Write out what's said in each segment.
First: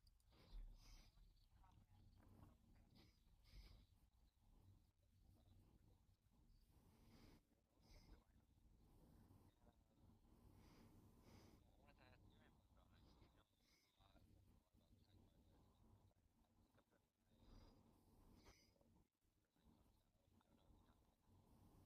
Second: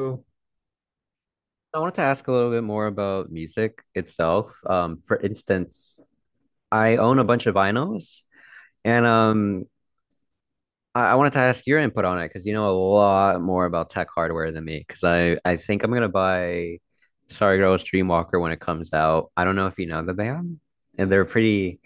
Ooh. I wanted to ask a little bit more about music itself. For instance, I own a bunch of vinyls, and I wanted to ask your input on it because you know a lot more about tech hardware than me. Because I think I'm gonna buy Sorry Girls Dreamwalker when it comes out. I don't know if you know the band, and they're pretty.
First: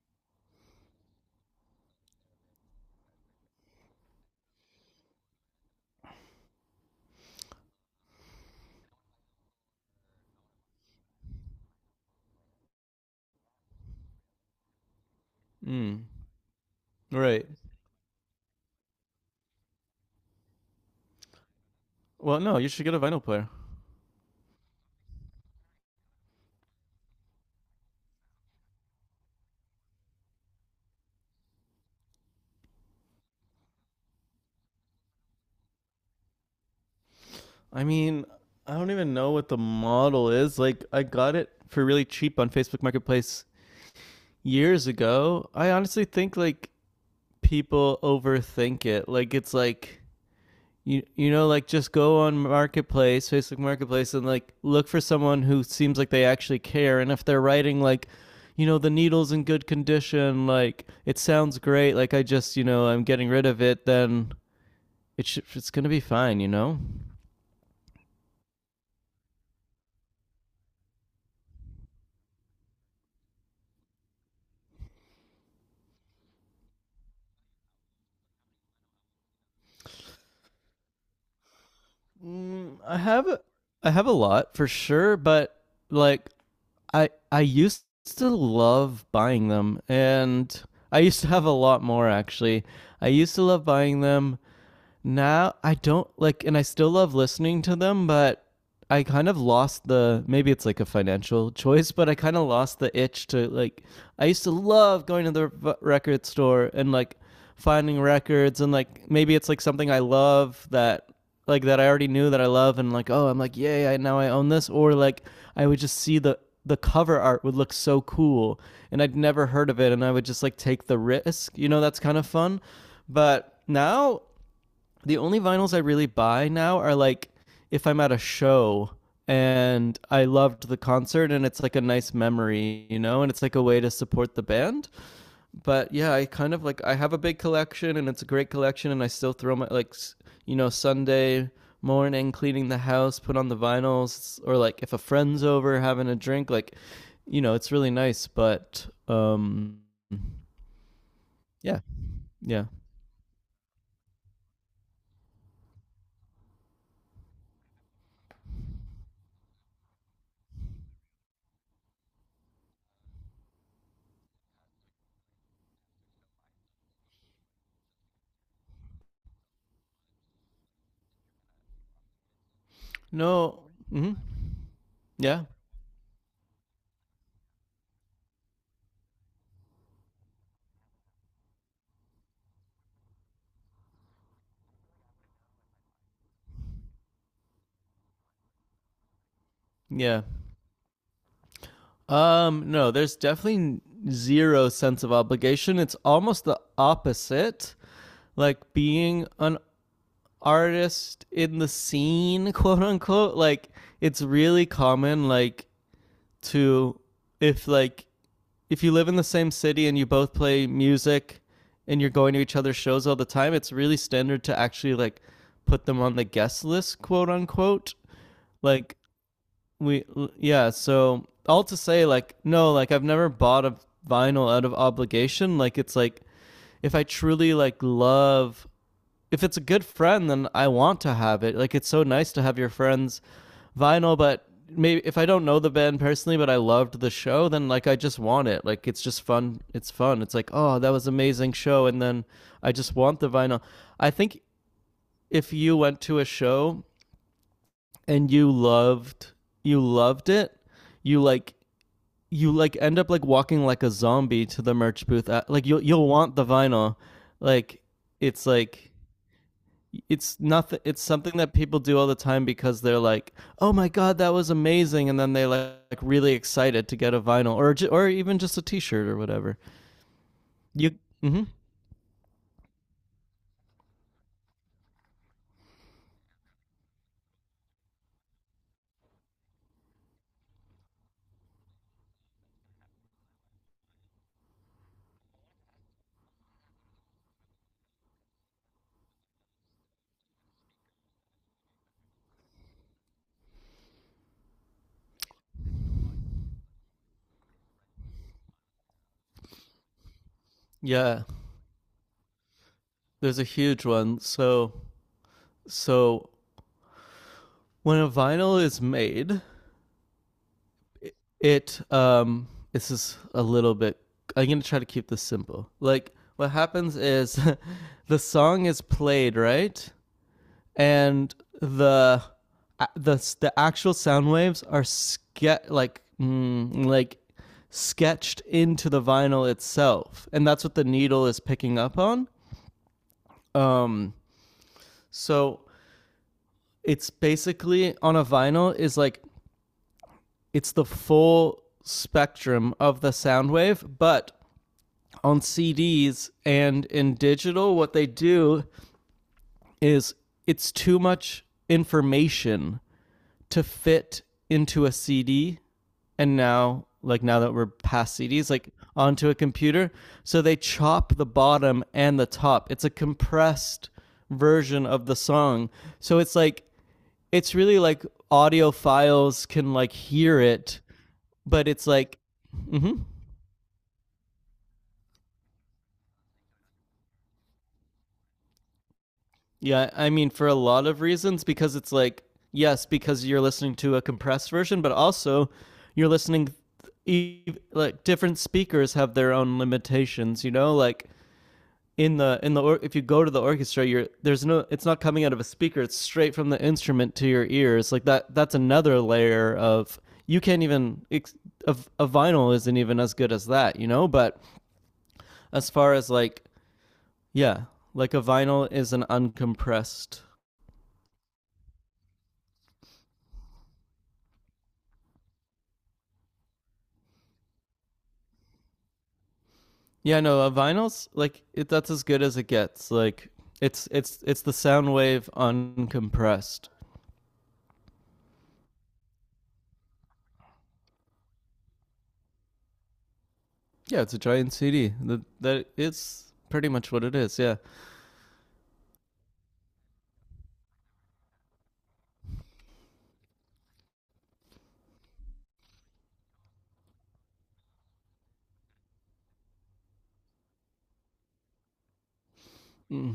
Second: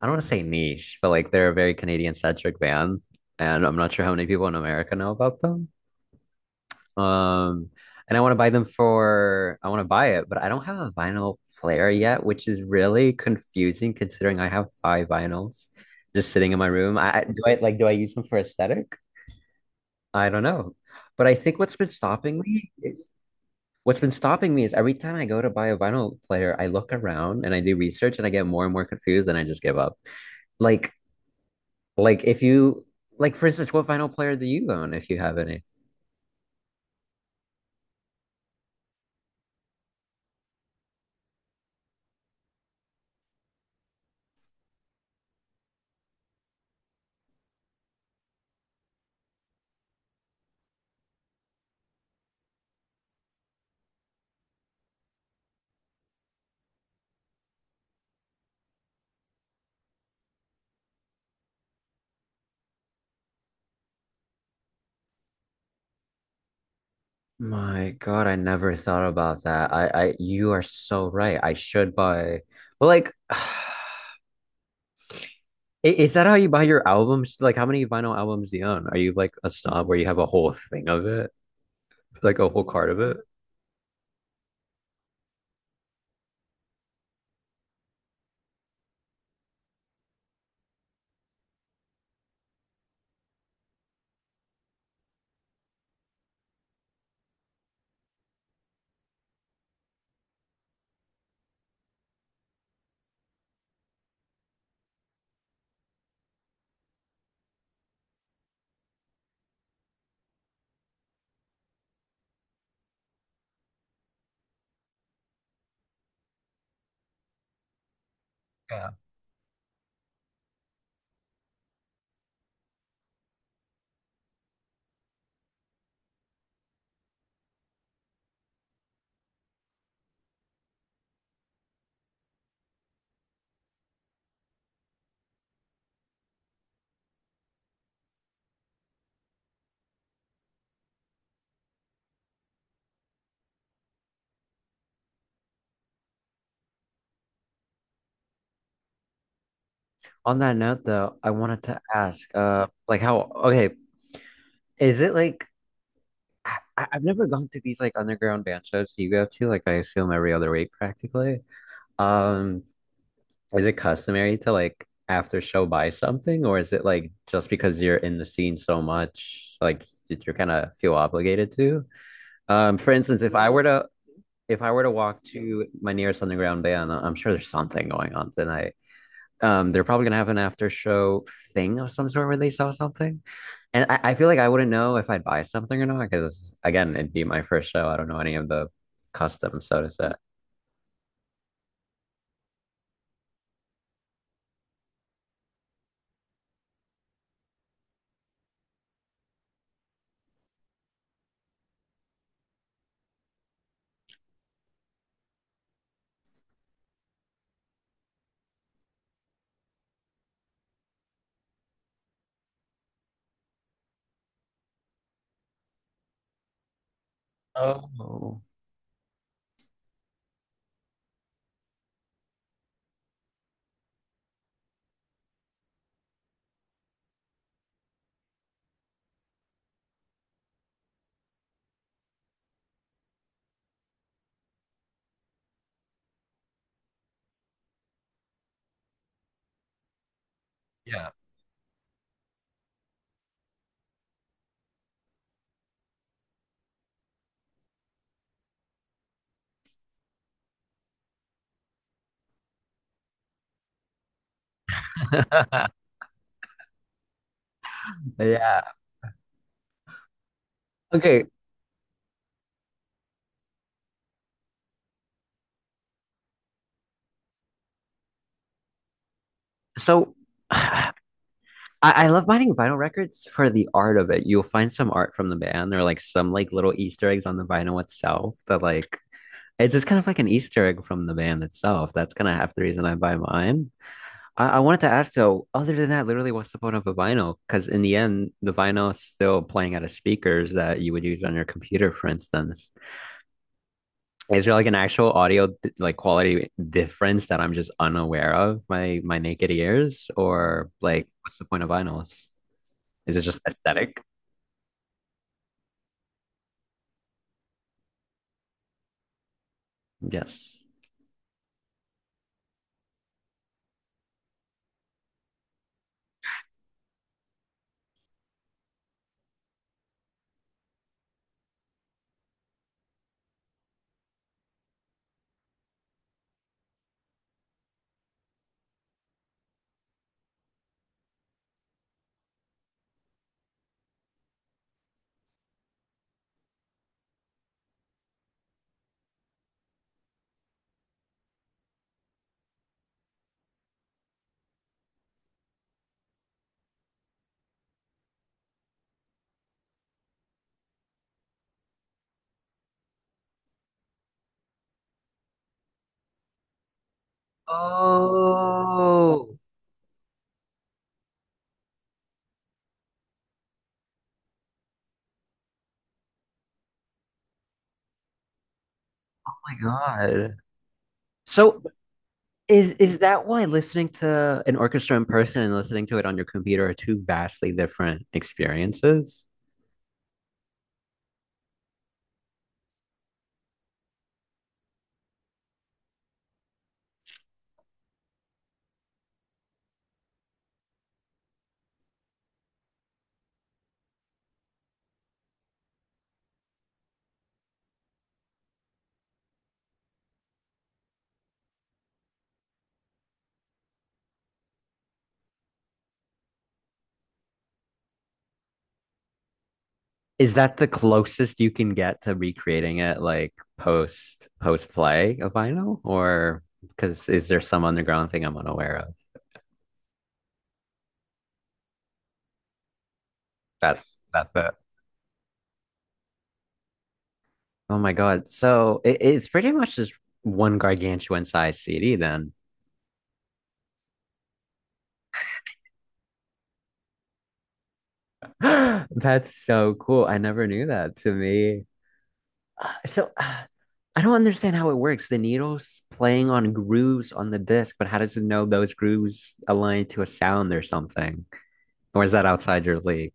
I don't want to say niche, but like they're a very Canadian centric band, and I'm not sure how many people in America know about them. Um, and I want to buy them for, I want to buy it, but I don't have a vinyl player yet, which is really confusing considering I have five vinyls Mm, just sitting in my room. I, I- do right. I like, do I use them for aesthetic? I don't know. But I think what's been Well, stopping no, you me should get a is vinyl player. what's been stopping me is every time I go to buy a vinyl player, I look around and I do research and I get more and more confused and I just give up. Like, like if you, like for instance, what vinyl player do you own if you have any? I mean, I don't even know what the model is. Like, I got it for really cheap on Facebook Marketplace years ago. I honestly think like people overthink it. Like, it's like like just go on Marketplace, Facebook Marketplace, and like look for someone who seems like they actually care. And if they're writing like the needle's in good condition like it sounds great like I just I'm getting rid of it then it's gonna be fine. My God, I never thought about that. You are so right. I should buy, well, like, is that how you buy your albums? Like, how many vinyl albums do you own? Are you like a snob where you have a whole thing of it, like a whole Mm, card I of it? have I have a lot for sure, but like I used to love buying them, and I used to have a lot more actually. I used to love buying them, now I don't like, and I still love listening to them, but I kind of lost the maybe it's like a financial choice, but I kind of lost the itch to like. I used to love going to the record store and like finding records, and like maybe it's like something I love that like that I already knew that I love, and like oh I'm like yay I now I own this, or like I would just see the cover art would look so cool, Yeah. and I'd never heard of it, and I would just like take the risk, that's kind of fun, but now the only vinyls I really buy now are like if I'm at a show and I loved the concert and it's like a nice memory, and it's like a way to support the band. But yeah, I kind of like I have a big collection and it's a great collection and I still throw my like Sunday morning cleaning the house, put on the vinyls or like if a friend's over having a drink like it's really nice, but On that note, though, I wanted to yeah, ask, yeah. Like, how, okay, is it like, I've never gone to these like underground band shows you go to, like, I assume every other week practically. Um, Is it customary to like after show buy something, or is it like just because you're in the scene so much, like you're kind of feel obligated to? For instance, No. Mhm. if I were to walk Yeah. to my nearest underground band, I'm sure there's something going on tonight. They're probably gonna have an after show thing of some sort where they sell something. And I feel like I wouldn't know if I'd buy something or not, because again, it'd be my first show. I don't know any of the customs, so to say. Yeah. No, there's definitely zero sense of obligation. It's almost the opposite. Like being an artist in the scene, quote unquote, like it's really common like to if like if you live in the same city and you both play music and you're going to each other's shows all the time, it's really standard to actually like put them on the guest list, quote unquote. Oh, Like we yeah so all to say like no like I've never bought a vinyl out of obligation like it's like if I truly like love if it's a good friend then I want to have it like it's so nice to have your friends vinyl but maybe if I don't know the band personally but I loved the show then like I just want it like it's just fun it's like oh that was yeah. an amazing show and then I just want the vinyl I think if you went to a show and you loved it you like you like end up like walking like a zombie to the merch booth. At, like you'll want the vinyl. Like Yeah. like it's nothing. It's Okay. something that people do all the time because they're like, "Oh my god, that was amazing!" and then they like really excited to get a vinyl or even just a T-shirt or whatever. So You I, mm-hmm. I love finding vinyl records for the art of it. You'll find some art from the band or like some like little Easter eggs on the vinyl itself that like it's just kind of like an Easter egg from the band itself. That's kind of half the reason I buy mine. I wanted to ask though, other than that, literally what's the point of a vinyl? Because in the end, the vinyl is still playing out of speakers that you would use on your computer, for instance. Is there like an actual audio like quality difference that I'm just unaware of my naked ears or like Yeah. what's the point of vinyls? Is it There's just a huge aesthetic? one. So when a vinyl is made Yes. it this is a little bit I'm gonna try to keep this simple like what happens is the song is played right and the the the actual sound waves are like sketched into the vinyl itself and that's what the needle is picking up on um so it's basically on a vinyl is like it's the full spectrum of the sound wave but on CDs and in digital, what they do is it's too much information to fit into a CD. And now, like now that we're past CDs, like Oh, onto a oh computer. So they chop the bottom and the top. It's a compressed version of the song. So it's like, it's really like audiophiles my can like God. hear it, So but it's like, is mm-hmm. that why listening to an orchestra in person and listening to it on your computer are two vastly different experiences? Yeah, I mean, for a lot of reasons, because it's like, yes, because you're listening to a compressed version, but also you're listening, e- like, different speakers have their own limitations, you know? Like, in the if you go to the orchestra you're there's no it's not coming out of a speaker it's straight from the instrument to your ears like that's another layer of you can't even a vinyl isn't even as good as that but as far as like yeah like a vinyl is an uncompressed Is that the closest you can get to recreating it like post play of vinyl? Or because is there some underground thing I'm unaware of? Yeah, no, vinyls like it, that's as good as it gets. Like it's it's That's it's the it. sound wave uncompressed. Oh my God. So it's pretty much just one gargantuan size CD then. Yeah, it's a giant CD. That it's pretty much what it is. Yeah. That's so cool. I never knew that to me. So I don't understand how it works. The needle's playing on grooves on the disc, but how does it know those grooves align to a sound or something? Or is that outside your league? Mm.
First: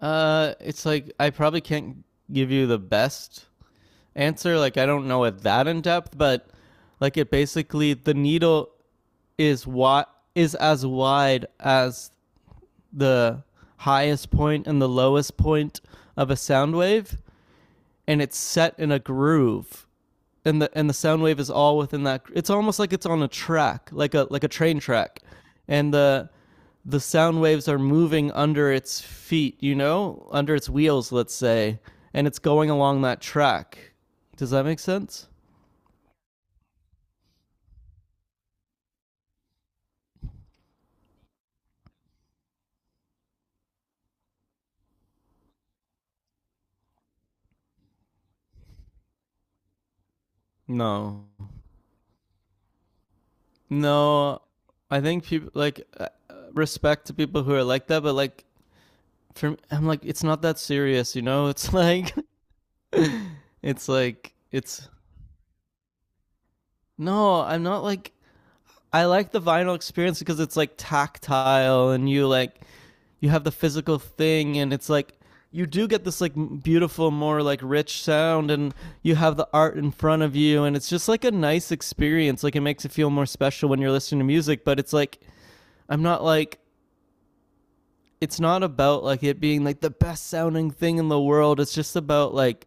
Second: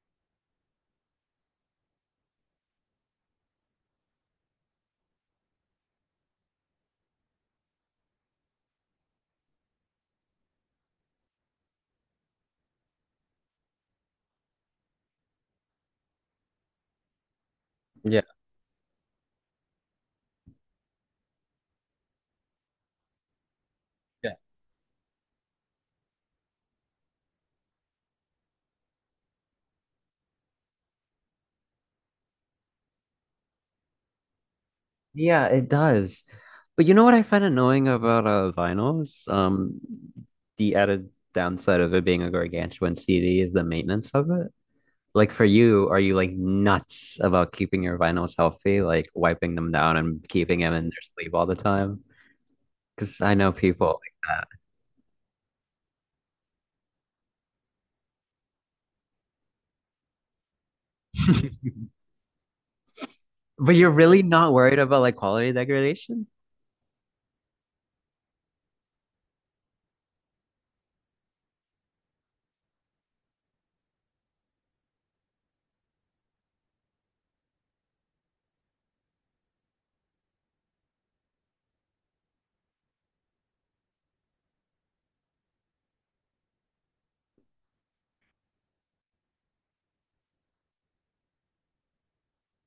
It's like I probably can't give you the best answer. Like I don't know it that in depth, but like it basically the needle is what is as wide as the highest point and the lowest point of a sound wave, Yeah. and it's set in a groove and the sound wave is all within that. It's almost like it's on a track, like a train track, and the sound waves are moving under its feet, under its wheels, let's say, and it's going along that track. Does that make sense? Yeah, it does. But you know what I find annoying about vinyls? The added downside of it being a gargantuan CD is the maintenance of it. Like for you, are you like nuts about keeping your vinyls healthy, like wiping them down and keeping them in their No, sleeve all the time? Because I know people no. like I think people like respect to people who are like that, but like for me, I'm like it's not that serious. that. It's like But it's you're really like not worried it's about like quality degradation? no, I'm not like I like the vinyl experience because it's like tactile and you like you have the physical thing and it's like you do get this like beautiful more like rich sound and you have the art in front of you and it's just like a nice experience like it makes it feel more special when you're listening to music but it's like I'm not like it's not about like it being like the best sounding thing in the world it's just about like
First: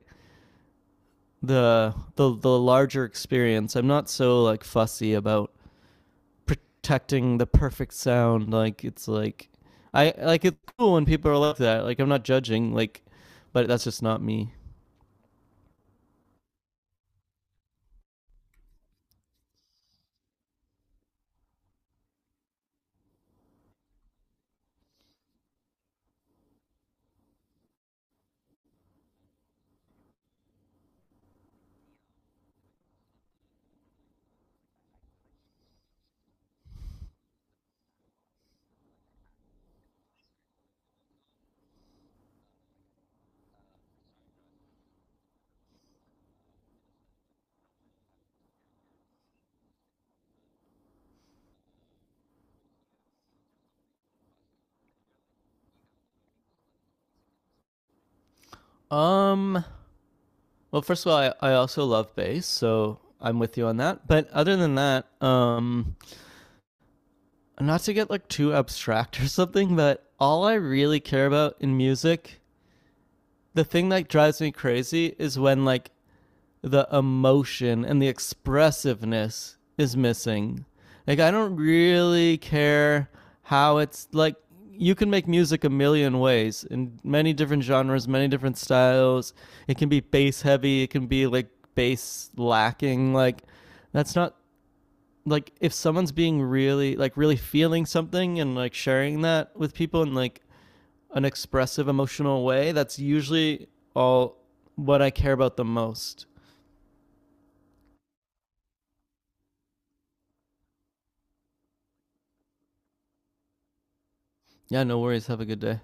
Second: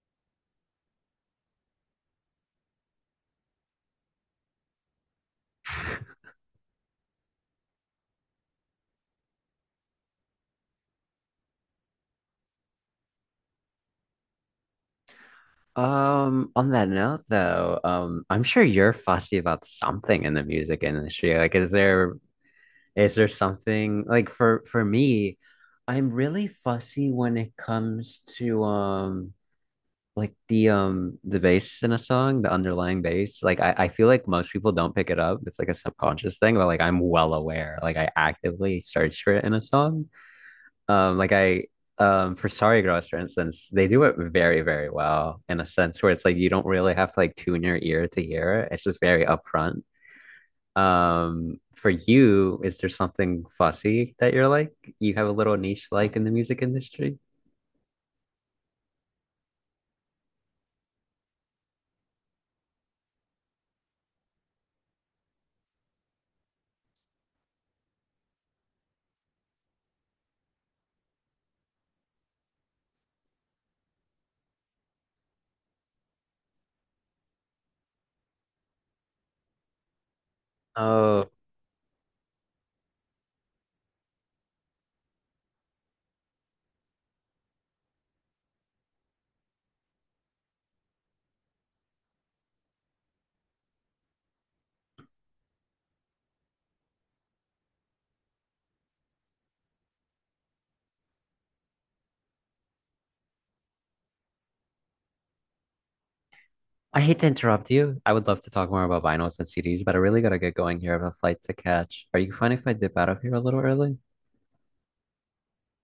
the the larger experience. I'm not so like fussy about protecting the perfect sound. Like it's like I like it's cool when people are like that. Like I'm not judging. Like, but that's just not me. On that note though, I'm sure you're fussy about something in the music industry. Like, Is there something like for me, I'm really fussy when it comes to like the bass in a song, the underlying bass. Like I feel like most people don't pick it up. It's like a subconscious thing, but like I'm well aware. Like I actively search for it in a song. Like I for Sorry Girls, for instance, they do it very, very well in a sense where it's like you don't really have to like tune your ear to hear it. It's just very upfront. For you, is there something fussy that you're like? You have a little niche like in the music industry? Um. Well, first of all, I also love bass, so I'm with you on that. But other than that, not to get like too abstract or something, but all I really care about in music, the thing that drives me crazy is when like the emotion and the expressiveness is missing. Like Oh, I don't really care how it's like you can make music a million ways in many different genres, many different styles. It can be bass heavy, it can be like bass lacking. Like that's not like if someone's being really like really feeling something and like sharing that with people in like an expressive emotional way, that's usually all what I care about the most. I hate to interrupt you. I would love to talk more about vinyls and CDs, but I really gotta get going here. I have a flight to catch. Are you fine if I dip out of here a little early? Yeah, no worries. Have a good day.